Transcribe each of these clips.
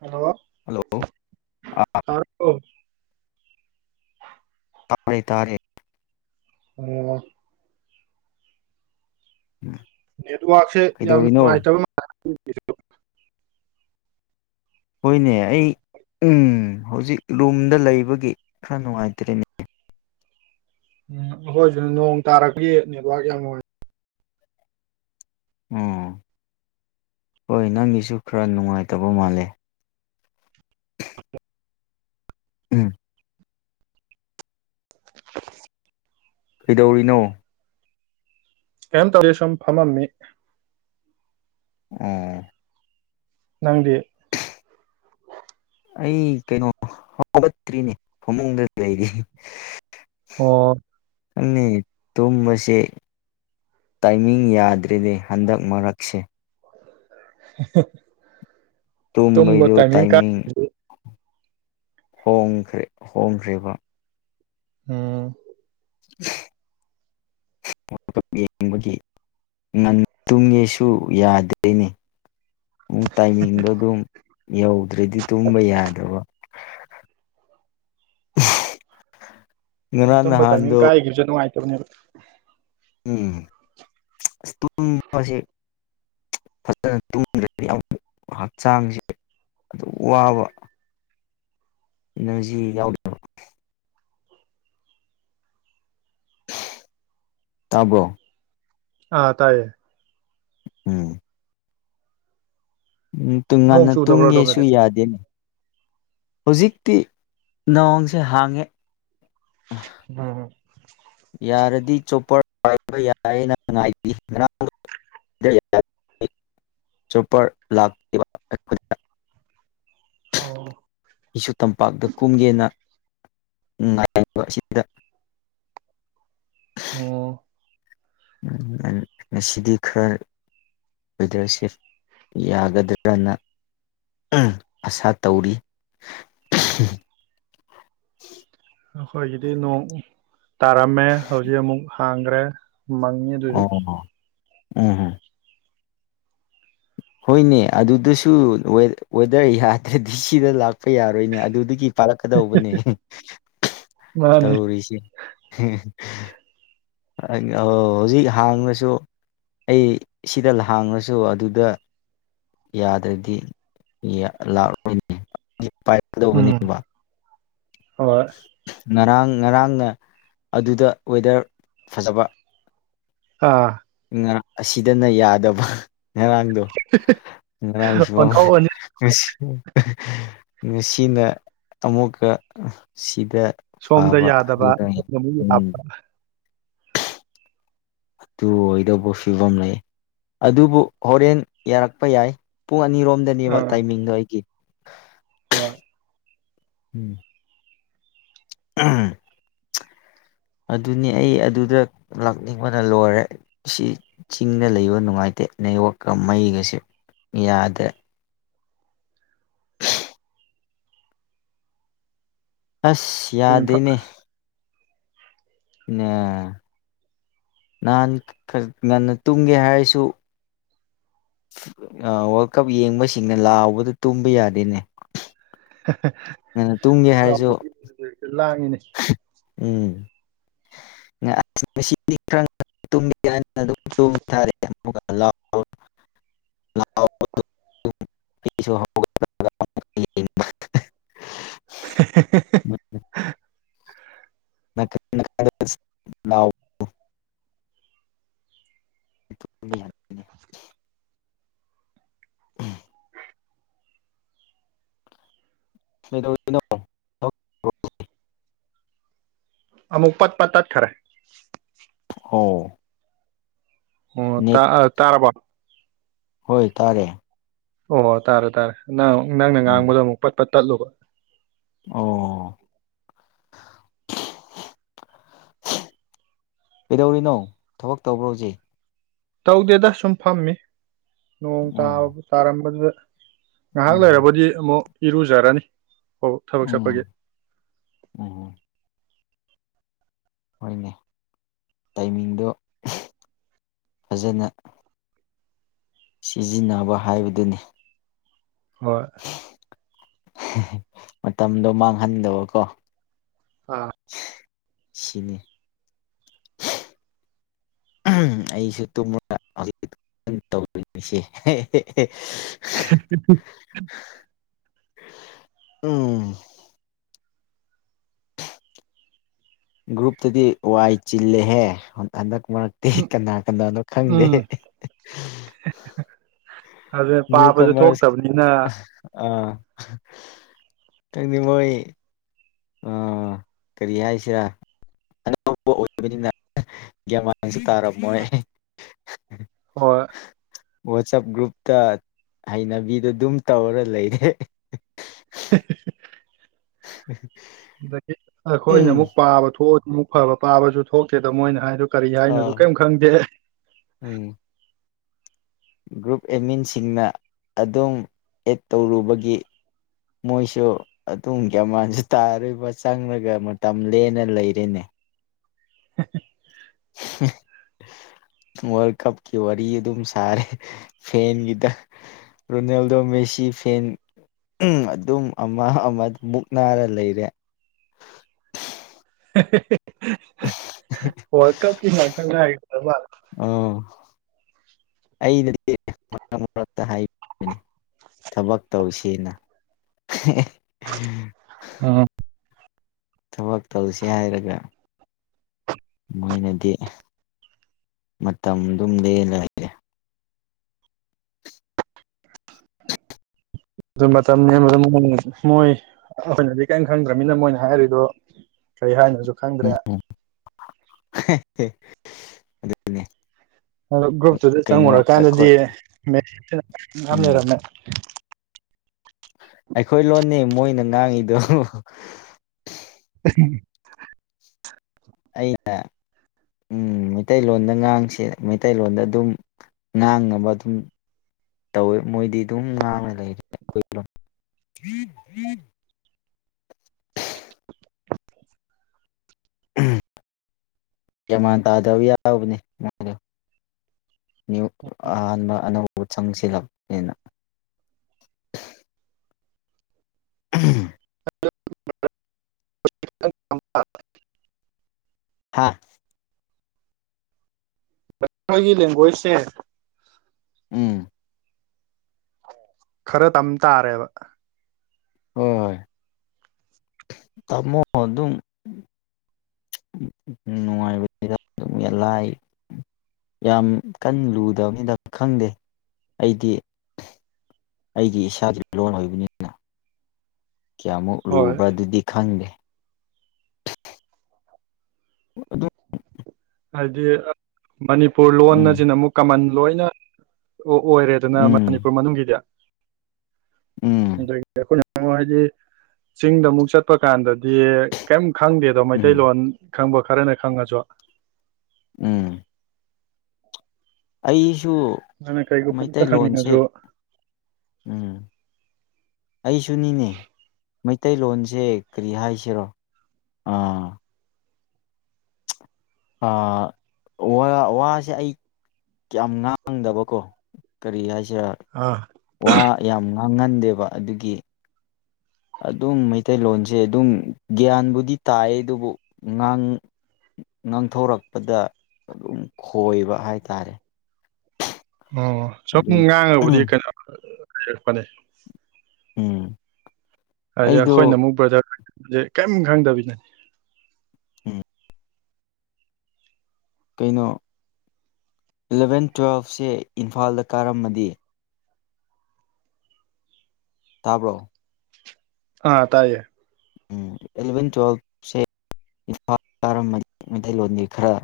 Hello hello ꯑꯥ ꯇꯥꯔꯕꯣ꯫ ꯇꯥ ꯇꯥꯔꯦ꯫ ꯎꯝ꯫ ꯎꯝ ꯅꯦꯠꯋꯥꯛꯛꯁꯦ ꯌꯥꯝ ꯅꯨꯡꯉꯥꯏꯇꯕ [unintelligible] ꯍꯣꯏꯅꯦ ꯑꯩ ꯎꯝ ꯍꯧꯖꯤꯛ ꯔꯨꯝꯗ ꯂꯩꯕꯒꯤ ꯈꯔ ꯅꯨꯡꯉꯥꯏꯇ꯭ꯔꯦꯅꯦ꯫ ꯎꯝ ꯑꯩꯈꯣꯏ ꯑꯗꯗ ꯅꯣꯡ ꯇꯥꯔꯗꯤ ꯅꯦꯠꯋꯥꯔꯛ ꯌꯥꯝ ꯅꯨꯡꯉꯥꯏ- ꯎꯝ ꯍꯣꯏ ꯅꯪꯒꯤꯁꯨ ꯈꯔ ꯅꯨꯡꯉꯥꯏꯇꯕ ꯃꯥꯜꯂꯦ꯫ ꯎꯝ꯫ ꯀꯩꯗꯧꯔꯤꯅꯣ꯫ ꯀꯏꯝ ꯇꯥꯗꯦ ꯁꯝ ꯐꯃꯝꯃꯤ꯫ ꯎꯝ꯫ ꯅꯪꯗꯤ꯫ ꯑꯩ ꯀꯩꯅꯣ ꯍꯧꯒꯠꯇ꯭ꯔꯤꯅꯦ ꯐꯃꯨꯡꯗ ꯂꯩꯔꯤ꯫ ꯑꯣ꯫ [unintelligible] ꯇꯨꯝꯕꯁꯦ ꯇꯥꯏꯃꯤꯡ ꯌꯥꯗ꯭ꯔꯦꯅꯦ ꯍꯟꯗꯛ ꯃꯔꯛꯁꯦ꯫ [unintelligible] ꯇꯨꯝꯕ ꯇꯥꯏꯃꯤꯡ ꯀꯥ ꯍꯣꯡꯈ꯭ꯔꯦ ꯍꯣꯡꯈ꯭ꯔꯦꯕ꯫ ꯎꯝ꯫ ꯋꯥꯜ ꯀꯞ ꯌꯦꯡꯕꯒꯤ ꯉꯟ ꯇꯨꯝꯒꯦꯁꯨ ꯌꯥꯗ꯭ꯔꯦꯅꯦ꯫ ꯇꯥꯏꯃꯤꯡꯗꯣ ꯑꯗꯨꯝ ꯌꯧꯗ꯭ꯔꯗꯤ ꯇꯨꯝꯕ ꯌꯥꯗꯕ꯫ [unintelligible] ꯇꯨꯝꯕ ꯇꯥꯏꯃꯤꯡ ꯅꯍꯥꯟꯗꯣ ꯀꯥꯏꯒꯤꯕꯖꯦ ꯅꯨꯡꯉꯥꯏꯇꯕꯅꯦꯕ꯫ ꯎꯝ ꯑꯁ ꯇꯨꯝꯕꯁꯦ꯫ ꯐꯖꯅ ꯇꯨꯝꯗ꯭ꯔꯗꯤ ꯌꯥꯝ ꯍꯛꯆꯥꯡꯖꯦ ꯑꯗꯨꯝ ꯋꯥꯕ꯫ ꯏꯅꯔꯖꯤ ꯌꯥꯎꯗꯕ꯫ ꯇꯥꯕ꯭ꯔꯣ꯫ ꯑꯥ ꯇꯥꯏꯌꯦ꯫ ꯎꯝ ꯎꯝ ꯅꯣꯡ ꯇꯨꯡꯉꯥꯟꯅ ꯆꯨꯗꯕ꯭ꯔꯣ ꯇꯨꯝꯒꯦꯁꯨ ꯑꯗꯣꯝꯗꯗꯤ ꯌꯥꯗꯦꯅꯦ ꯍꯧꯖꯤꯛꯇꯤ ꯅꯑꯣꯣꯡꯁꯦ ꯍꯥꯡꯉꯦ ꯎꯝ ꯌꯥꯔꯗꯤ ꯆꯣꯄ ꯄꯏꯄ ꯌꯥꯏ ꯅ ꯉ ꯁꯨꯄꯔ ꯂꯥꯛ ꯑꯣ ꯑꯩꯁꯨ ꯇꯝꯄꯥꯛꯇ ꯀꯨꯝꯒꯦꯅ ꯑꯁꯤꯗ ꯑꯣ ꯎꯝ ꯅꯁꯤꯗꯤ ꯈꯔ ꯂꯤꯗꯔꯁꯤꯐ ꯌꯥꯒꯗ꯭ꯔꯅ ꯑꯁꯥ ꯇꯧꯔꯤ [unintelligible] ꯑꯩꯈꯣꯏꯒꯤꯗꯤ ꯅꯣꯡ ꯇꯥꯔꯝꯃꯦ ꯍꯧꯖꯤꯛ ꯑꯃꯨꯛ ꯍꯥꯡꯈ꯭ꯔꯦ ꯃꯉꯤꯗꯔ ꯎꯝꯍꯝ [unintelligible] ꯍꯣꯏꯅꯦ ꯑꯗꯨꯗꯁꯨ ꯋꯦꯗꯔ ꯌꯥꯗ꯭ꯔꯗꯤ ꯁꯤꯗ ꯂꯥꯛꯄ ꯌꯥꯔꯣꯏꯅꯦ ꯑꯗꯨꯒꯤ ꯄꯥꯜꯂꯛꯀꯗꯧꯕꯅꯦ ꯃꯥꯅꯦ ꯇꯧꯔꯤꯁꯦ ꯍꯧꯖꯤꯛ ꯍꯥꯡꯅꯁꯨ ꯑꯩ ꯁꯤꯗ ꯂꯥꯡꯉꯁꯨ ꯑꯗꯨꯗ ꯌꯥꯗ꯭ꯔꯗꯤ ꯂꯥꯛꯑꯣꯣꯏꯅꯦ ꯄꯥꯏꯒꯗꯧꯕꯅꯦꯕ ꯍ ꯉꯔꯥꯡ ꯉꯔꯥꯡꯅ ꯑꯗꯨꯗ ꯋꯦꯗꯔ ꯐꯖꯕ ꯑꯥ ꯥꯡ ꯑꯁꯤꯗꯅ ꯌꯥꯗꯕ ꯉꯔꯥꯡꯗꯣ ꯉꯔꯥꯡꯁꯨ ꯑꯣꯟꯊꯣꯛ ꯑꯣꯟꯁꯤꯟ ꯐꯅꯨꯡꯁꯤ ꯉꯁꯤꯅ ꯑꯃꯨꯛꯀ ꯁꯤꯗ ꯁꯣꯝꯗ ꯐꯥꯕ ꯑꯗꯨ ꯌꯥꯗꯕ ꯇꯥꯏ ꯁꯣꯝꯗ ꯑꯃꯨꯛ ꯎꯝ ꯌꯥꯕ ꯑꯗꯨ ꯑꯣꯏꯗꯧꯕ ꯐꯤꯕꯝ ꯂꯩ ꯑꯗꯨꯕꯨ ꯍꯣꯔꯦꯟ ꯌꯥꯔꯛꯄ ꯌꯥꯏ ꯄꯨꯡ ꯑꯅꯤꯔꯣꯝ ꯗꯅꯦꯕ ꯑꯥ ꯇꯥꯏꯃꯤꯡꯗꯣ ꯑꯩꯒꯤ ꯍꯣꯏ ꯎꯝ ꯎꯝ ꯑꯗꯨꯅꯤ ꯑꯩ ꯑꯗꯨꯗ ꯂꯥꯛꯅꯤꯡꯕꯅ ꯂꯣꯏꯔꯦ ꯁꯤ ꯆꯤꯡꯗ ꯂꯩꯕ ꯅꯨꯡꯉꯥꯏꯇ ꯇꯦꯅ ꯌꯣꯛꯀ ꯃꯩꯒꯁꯨꯦ ꯌꯥꯗ꯭ꯔꯦ ꯑꯁ ꯁꯤ ꯏꯝꯐꯥ ꯌꯥꯗꯅꯦ ꯑꯦ ꯅꯍꯥꯟ ꯈꯔ ꯉꯟꯅ ꯇꯨꯝꯒꯦ ꯍꯥꯏꯔꯁꯨ ꯋꯥꯔꯜ ꯀꯞ ꯌꯦꯡꯕꯁꯤꯡꯅ ꯂꯥꯎꯕꯗ ꯇꯨꯝꯕ ꯌꯥꯗꯦꯅꯦ ꯉꯟꯅ ꯇꯨꯝꯒꯦ ꯍꯥꯏꯔꯁꯨ ꯍꯔꯥꯎꯕ ꯂꯥꯡꯉꯤꯅꯦ ꯎꯝ ꯉꯗꯤ ꯈ ꯇꯨꯡ ꯇꯥꯔꯦ ꯑꯃꯨ ꯂꯥꯎ ꯁꯨ ꯃꯦ ꯂ ꯕ ꯌꯥꯅꯦ ꯎꯝ ꯀꯩꯗꯧꯅꯣ ꯑꯃꯨꯛ ꯄꯠ ꯄꯠ ꯇꯠꯊꯔꯦ ꯍ ꯑꯣ ꯇꯥ ꯇꯥꯔꯥꯕ ꯍꯣꯏ ꯇꯥꯔꯦ ꯑꯣ ꯍꯣꯏ ꯇꯥꯔꯦ ꯇꯥꯔꯦ ꯅꯪ ꯅꯪꯅ ꯎꯝ ꯉꯥꯡꯕꯗꯣ ꯑꯃꯨꯛ ꯄꯠꯄꯠ ꯇꯠꯂꯨꯕ ꯑꯣ ꯀꯩꯗꯧꯔꯤꯅꯣ ꯊꯕꯛ ꯇꯧꯕ꯭ꯔ ꯍꯧꯖꯤꯦ ꯇꯧꯗꯦꯗ ꯁꯨꯝ ꯐꯝꯃꯤ ꯅꯣꯡ ꯎꯝ ꯇꯥꯕ ꯇꯥꯔꯝꯕꯗꯨꯗ ꯉꯥꯏꯍꯥꯛ ꯎꯝ ꯂꯩꯔꯕꯗꯤ ꯑꯃꯨꯛ ꯏꯔꯨꯖꯔꯅꯤ ꯑꯣ ꯊꯕꯛ ꯆꯠꯄꯒꯦ ꯎꯝ ꯎꯝ ꯍꯣꯏꯅꯦ ꯇꯥꯏꯃꯤꯡꯗꯣ ꯐꯖꯅ ꯁꯤꯖꯤꯟꯅꯕ ꯍꯥꯏꯕꯗꯨꯅꯤ ꯍꯣꯏ ꯃꯇꯝꯗꯣ ꯃꯥꯡꯍꯟꯗꯕꯀꯣ ꯑꯥ ꯁꯤꯅꯤ ꯑꯩꯁꯨ ꯇꯨꯝ ꯍꯧꯖꯤ ꯇꯁꯦ [unintelligible] ꯎꯝ ꯒ꯭ꯔꯨꯞꯇꯗꯤ ꯋꯥꯏ ꯆꯤꯜꯂꯦꯍꯦ ꯍꯟꯗꯛ ꯉꯇꯦ ꯎꯝ ꯀꯅꯥ ꯀꯅꯥꯅꯣ ꯈꯪꯗꯦ ꯎꯝ ꯑꯗꯨ ꯅ꯭ꯌꯨ ꯄꯥꯕꯁꯨ ꯀꯃꯔꯁ ꯊꯣꯛꯇꯕꯅꯤꯅ ꯑ ꯀꯗꯤ ꯃꯣꯏ ꯑꯥ ꯀꯔꯤ ꯍꯥꯏꯁꯤꯔꯥ ꯑꯅꯧꯕ ꯑꯣꯏꯕꯅꯤꯅ ꯒ꯭ꯌꯥꯃꯥꯟꯁꯨ ꯇꯥꯔꯝꯃꯣꯏ ꯍ ꯋꯥꯆꯞ ꯒ꯭ꯔꯨꯞꯇ ꯍꯩꯅꯕꯤꯗꯣ ꯑꯗꯨꯝ ꯇꯧꯔ ꯂꯩꯔꯦ ꯎ ꯑꯗꯒꯤ ꯑꯩꯈꯣꯏꯅ ꯑꯃꯨꯛ ꯄꯥꯕ ꯊꯣꯛꯑꯁꯨ ꯑꯃꯨꯛ ꯐꯕ ꯄꯥꯕꯁꯨ ꯊꯣꯛꯀꯦꯗꯣ ꯃꯣꯏꯅ ꯍꯥꯏꯗꯣ ꯀꯔꯤ ꯍꯥꯏꯅꯣꯗꯨ ꯑꯥ ꯀꯔꯤꯝ ꯈꯪꯗꯦ ꯎꯝ ꯒ꯭ꯔꯨꯞ ꯑꯦꯃꯤꯟꯁꯤꯡꯅ ꯑꯗꯨꯝ ꯑꯦꯠ ꯇꯧꯔꯨꯕꯒꯤ ꯃꯣꯏꯁꯨ ꯑꯗꯨꯝꯒꯤ ꯑꯃ ꯁꯨ ꯇꯥꯔꯣꯏꯔꯤꯕ ꯆꯪꯂꯉꯒ ꯃꯇꯝ ꯂꯦꯅ ꯂꯩꯔꯤꯅꯦ [unintelligible] [unintelligible] ꯋꯥꯔ ꯀꯞꯀꯤ ꯋꯥꯔꯤ ꯋꯥꯔꯤꯔꯤ ꯑꯗꯨ ꯁꯔꯦ ꯐꯦꯟꯒꯤꯗ ꯔꯣꯅꯦꯜꯗꯣ ꯃꯦꯁꯤ ꯐꯦꯟ ꯑꯗꯨꯝ ꯑꯃ ꯑꯃ ꯃꯨꯛꯅꯥꯔ ꯂꯩꯔꯦ [unintelligible] [unintelligible] ꯋꯥꯔꯜ ꯀꯞꯀꯤ ꯍꯥꯏ ꯑꯣ ꯑꯩꯗꯗꯤ ꯃꯔ ꯍꯥꯏ ꯊꯕꯛ ꯇꯧꯁꯦꯅ ꯊꯕꯛ ꯇꯧꯁꯤ ꯍꯥꯏꯔꯒ ꯃꯣꯏꯅꯗꯤ ꯃꯇꯝꯗꯨꯝ ꯂ ꯂꯩ ꯂꯩꯔꯦ ꯑꯗꯨ ꯃꯇꯝ ꯃꯣꯏ ꯑꯩꯈꯣꯏꯅꯗꯤ ꯀꯔꯤꯝ ꯈꯪꯗ꯭ꯔꯅꯤꯅ ꯃꯣꯏꯅ ꯍꯥꯏꯔꯤꯗꯨꯣ ꯀꯩ ꯍꯥꯏꯅꯤ ꯎꯝꯝ ꯑꯗꯨꯦ ꯑ ꯒ꯭ꯔꯨꯞꯇꯨꯗ ꯆꯪꯉꯨꯔꯀꯥꯟꯗꯗꯤ ꯑꯩꯈꯣꯏ ꯃꯦ ꯌꯥꯝ ꯎꯝ ꯂꯩꯔꯝꯃꯦ ꯑꯩꯈꯣꯏ ꯂꯣꯟꯅꯦ ꯃꯣꯏꯅ ꯉꯥꯡꯉꯤꯗꯣ ꯑꯩꯅ ꯎꯝ ꯃꯩꯇꯩꯂꯣꯟꯗ ꯉꯥꯡꯁꯦ ꯃꯩꯇꯩꯂꯣꯟꯗ ꯑꯗꯨꯝ ꯉꯥꯡꯅꯕ ꯑꯗꯨꯝ ꯇꯧꯋꯦ ꯃꯣꯏꯗꯤ ꯑꯗꯨꯝ ꯉꯥꯡꯅ ꯂꯩꯔꯦ ꯑꯩꯈꯣꯏꯒꯤ ꯃꯥꯟ ꯇꯥꯗꯕ ꯌꯥꯎꯕꯅꯦ ꯃꯥ ꯌꯨ ꯑꯍꯥꯟꯕ ꯑꯅꯧꯕꯧꯕ ꯆꯪꯁꯤꯂꯅꯤꯅ [unintelligible] ꯎꯝ [unintelligible] ꯍꯥꯥ ꯈꯣꯏꯒꯤ ꯂꯦꯡꯒ꯭ꯋꯦꯖꯁꯦ ꯎꯝ ꯈꯔ ꯇꯝ ꯇꯥꯔꯦꯕ ꯍꯣꯏ ꯇꯃꯣ ꯑꯗꯨꯝ ꯅꯨꯡꯉꯥꯏꯂ ꯌꯥꯝ ꯀꯟꯅ ꯂꯨꯗꯕꯅꯤꯗ ꯈꯪꯗꯦ ꯑꯩꯗꯤ ꯑꯩꯒꯤ ꯏꯁꯥꯒꯤ ꯂꯣꯟ ꯑꯣꯏꯕꯅꯤꯅ ꯀꯌꯥꯃꯨꯛ ꯍꯣꯏ ꯂꯨꯕ꯭ꯔꯥ ꯑꯗꯨꯗꯤ ꯈꯪꯗꯦ ꯑꯗꯨꯗ ꯍꯥꯏꯗꯤ ꯃꯅꯤꯄꯨꯔ ꯂꯣꯟ ꯎꯝ ꯑꯁꯤꯅ ꯑꯃꯨꯛ ꯀꯃꯟ ꯂꯣꯏꯅ ꯑꯣ ꯑꯣꯏꯔꯦ ꯑꯗꯨꯅ ꯎꯝ ꯃꯅꯤꯄꯨꯔ ꯃꯅꯨꯡꯒꯤꯗꯤ ꯎꯝ ꯗꯣꯏ ꯀꯣ ꯍꯥꯏꯗꯤ ꯆꯤꯡꯗ ꯑꯃꯨꯛ ꯆꯠꯄ ꯀꯥꯟꯗꯗꯤ ꯀꯔꯤꯝ ꯈꯪꯗꯦꯗꯣ ꯎꯝ ꯃꯩꯇꯩꯂꯣꯟ ꯈꯪꯕ ꯈꯔꯅꯦ ꯈꯪꯉꯁꯨ ꯎꯝ ꯑꯩ ꯁꯨ ꯑꯗꯨꯅ ꯀꯩꯒꯨꯝꯕ ꯑꯝꯇ ꯃꯩꯇꯩꯂꯣꯟꯁꯦ ꯍꯪꯅꯤꯡꯉꯁꯨ ꯎꯝ ꯑꯩꯁꯨꯅꯤꯅꯦ ꯃꯩꯇꯩꯂꯣꯟꯁꯦ ꯀꯔꯤ ꯍꯥꯏꯁꯤꯔꯣ ꯑꯥ ꯋꯥ ꯋꯥꯁꯦ ꯑꯩ ꯀꯌꯥꯝ ꯉꯥꯡꯗꯕꯀꯣ ꯀꯔꯤ ꯍꯥꯏꯁꯤꯦ ꯑꯥ ꯋꯥ ꯌꯥꯝ ꯉꯥꯡꯍꯟꯗꯦꯕ ꯑꯗꯨꯒꯤ ꯑꯗꯨꯝ ꯃꯩꯇꯩꯂꯣꯟꯁꯦ ꯑꯗꯨꯝ ꯒ꯭ꯌꯥꯟꯕꯨꯗꯤ ꯇꯥꯏ ꯑꯗꯨꯕꯨ ꯉꯥꯡ ꯉꯥꯡꯊꯣꯔꯛꯄꯗ ꯑꯗꯨꯝ ꯈꯣꯏꯕ ꯍꯥꯏꯇꯥꯔꯦ ꯑꯣ ꯁꯨꯝ ꯑꯗꯨꯝ ꯉꯥꯡꯉꯕꯨꯗꯤ ꯀꯩꯅꯣ ꯂꯩꯔꯛꯄꯅꯤ ꯎꯝ ꯍꯥꯏꯗꯤ ꯑꯩꯗꯣ ꯑꯩꯈꯣꯏꯅ ꯑꯃꯨꯛ ꯕ꯭ꯔꯗꯔꯁꯦ ꯀꯔꯤꯝ ꯈꯪꯗꯕꯤꯗꯅꯤ ꯎꯝ ꯀꯩꯅꯣ ꯏꯂꯚꯦꯟ ꯇꯨꯋꯦꯜꯐꯁꯦ ꯏꯝꯐꯥꯜꯗ ꯀꯥꯔꯝꯃꯗꯤ ꯇꯕꯣ ꯑꯥ ꯇꯥꯏꯌꯦ ꯎꯝ ꯑꯦꯂꯚꯦꯟ ꯇ꯭ꯋꯦꯜꯦ ꯏꯝꯐꯥꯜ ꯀꯔ ꯃꯩꯇꯩꯂꯣꯟꯒꯤꯂꯣꯟꯒꯤ ꯈꯔ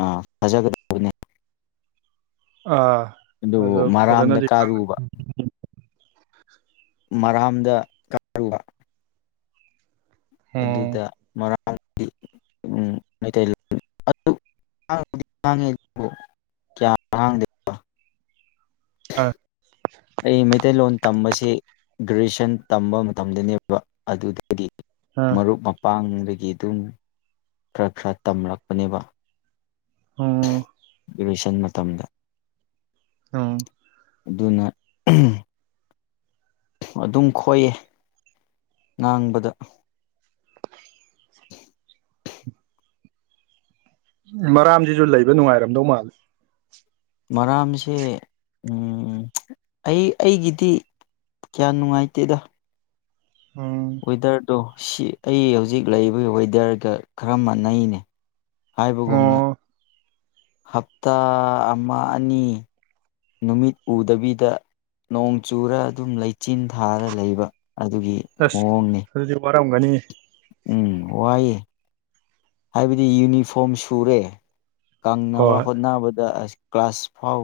ꯑ ꯁꯖꯒꯗ ꯑꯥ ꯑꯗꯨꯣ ꯃꯔꯥꯝꯗ ꯐꯖꯅꯗꯤ ꯀꯥꯔꯨꯕ ꯃꯔꯥꯝꯗ ꯀꯛꯛꯕ ꯎꯝ ꯑꯗꯨꯗ ꯃꯔꯥꯡꯒꯤ ꯃꯩꯇꯩ ꯀꯌꯥ ꯑ ꯑꯩ ꯃꯩꯇꯩꯂꯣꯟ ꯇꯝꯕꯁꯤ ꯒ꯭ꯔꯦꯖꯨꯌꯦꯁꯟ ꯇꯝꯕ ꯃꯇꯝꯗꯅꯦꯕ ꯑꯗꯨꯗ ꯍꯥꯏꯗꯤ ꯑꯥ ꯃꯔꯨꯞ ꯃꯄꯥꯡ ꯑꯩꯈꯣꯏꯒꯤ ꯑꯗꯨꯝ ꯈꯔ ꯈꯔ ꯇꯝꯂꯛꯄꯅꯦꯕ ꯑ ꯏꯂꯣꯏꯁꯟ ꯃꯇꯝꯗ ꯑ ꯑꯗꯨꯅ ꯑꯗꯨꯝ ꯈꯣꯏꯑ ꯉꯥꯡꯕꯗ [inaudible] ꯃꯔꯥꯝꯁꯤꯁꯨ ꯂꯩꯕ ꯅꯨꯡꯉꯥꯏꯔꯝꯗꯧ ꯃꯥꯜꯂꯦ ꯃꯔꯝꯁꯦ ꯑꯩ ꯑꯩꯒꯤꯗꯤ ꯀꯌꯥ ꯅꯨꯡꯉꯥꯏꯇꯦꯗ ꯎꯝ ꯋꯦꯗꯔꯗꯨꯣ ꯁꯤ ꯑꯩ ꯍꯧꯖꯤꯛ ꯂꯩꯔꯤꯕꯕ ꯋꯦꯗꯔꯒ ꯈꯔ ꯃꯥꯟꯅꯩꯅꯦ ꯍꯥꯏꯕꯒꯨꯝꯅ ꯑꯣ ꯍꯞꯇꯥ ꯑꯃ ꯑꯅꯤ ꯅꯨꯃꯤꯠ ꯎꯗꯕꯤꯗ ꯅꯣꯡ ꯆꯨꯔ ꯑꯗꯨꯝ ꯂꯩꯆꯤꯟ ꯊꯥꯔ ꯂꯩꯕ ꯑꯗꯨꯒꯤ ꯃꯑꯣꯡꯅꯤ ꯀꯝꯒꯅꯤ ꯎꯝ ꯋꯥꯏꯦ ꯍꯥꯏꯕꯗꯤ ꯌꯨꯅꯤꯐꯣꯔꯝ ꯁꯨꯔꯦ ꯀꯪꯅꯕ ꯍꯣꯏ ꯍꯣꯠꯅꯕꯗ ꯑ ꯀ꯭ꯂꯥꯁ ꯐꯥꯎ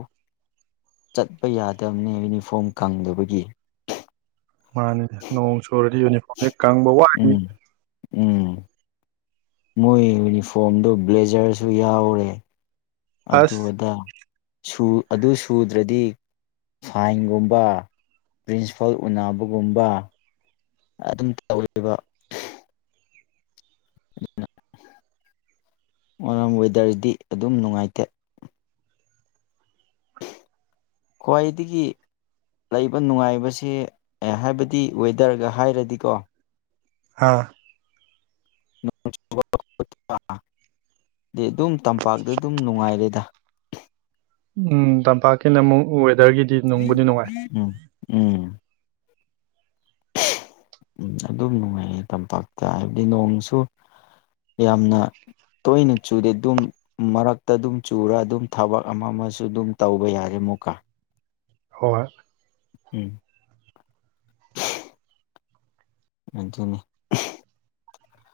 ꯆꯠꯄ ꯌꯥꯗꯕꯅꯤ ꯌꯨꯅꯤꯐꯣꯔꯝ ꯀꯪꯗꯕꯒꯤ ꯃꯥꯅꯤ ꯅꯣꯡ ꯆꯨꯔꯗꯤ ꯌꯨꯅꯤꯐꯣꯔꯝ ꯍꯦꯛ ꯀꯪꯕ ꯋꯥꯂꯤ ꯎꯝ ꯎꯝ ꯃꯣꯏ ꯌꯨꯅꯤꯐꯣꯔꯝꯗꯨ ꯕ꯭ꯂꯦꯖꯔꯁꯨ ꯌꯥꯎꯔꯦ ꯑꯁ ꯑꯗꯨꯗ ꯑꯗꯨ ꯁꯨꯗ꯭ꯔꯗꯤ ꯐꯥꯏꯟꯒꯨꯝꯕ ꯄ꯭ꯔꯤꯟꯁꯤꯄꯥꯜ ꯎꯅꯕꯒꯨꯝꯕ ꯑꯗꯨꯝ ꯇꯧꯔꯤꯕ ꯑꯗꯨꯅ ꯋꯥꯝ ꯋꯦꯗꯔꯗꯤ ꯑꯗꯨꯝ ꯅꯨꯡꯉꯥꯏꯇꯦ ꯈꯋ꯭ꯥꯢꯗꯒꯤ ꯂꯩꯕ ꯅꯨꯡꯉꯥꯏꯕꯁꯦ ꯍꯥꯏꯕꯗꯤ ꯋꯦꯗꯔꯒ ꯍꯥꯏꯔꯗꯤꯀꯣ ꯑ ꯑꯗꯨ ꯑꯗꯨꯝ ꯇꯝꯄꯥꯛꯇ ꯑꯗꯨꯝ ꯅꯨꯡꯉꯥꯏꯔꯦꯗ ꯎꯝ ꯇꯝꯄꯥꯛꯀꯤꯅ ꯑꯃꯨꯛ ꯋꯦꯗꯔꯒꯤꯗꯤ ꯅꯨꯡꯕꯨꯗꯤ ꯅꯨꯡꯉꯥꯏ ꯎꯝ ꯎꯝ ꯎꯝ ꯑꯗꯨꯝ ꯅꯨꯡꯉꯥꯏꯌꯦ ꯇꯝꯄꯥꯛꯇ ꯍꯥꯏꯕꯗꯤ ꯅꯣꯡꯁꯨ ꯌꯥꯝꯅ ꯇꯣꯏꯅ ꯆꯨꯗꯦ ꯑꯗꯨꯝ ꯃꯔꯛꯇ ꯑꯗꯨꯝ ꯆꯨꯔ ꯑꯗꯨꯝ ꯊꯕꯛ ꯑꯃ ꯑꯃꯁꯨ ꯑꯗꯨꯝ ꯇꯧꯕ ꯌꯥꯔ ꯃꯀꯥ ꯑ ꯎꯝ ꯃꯅꯦ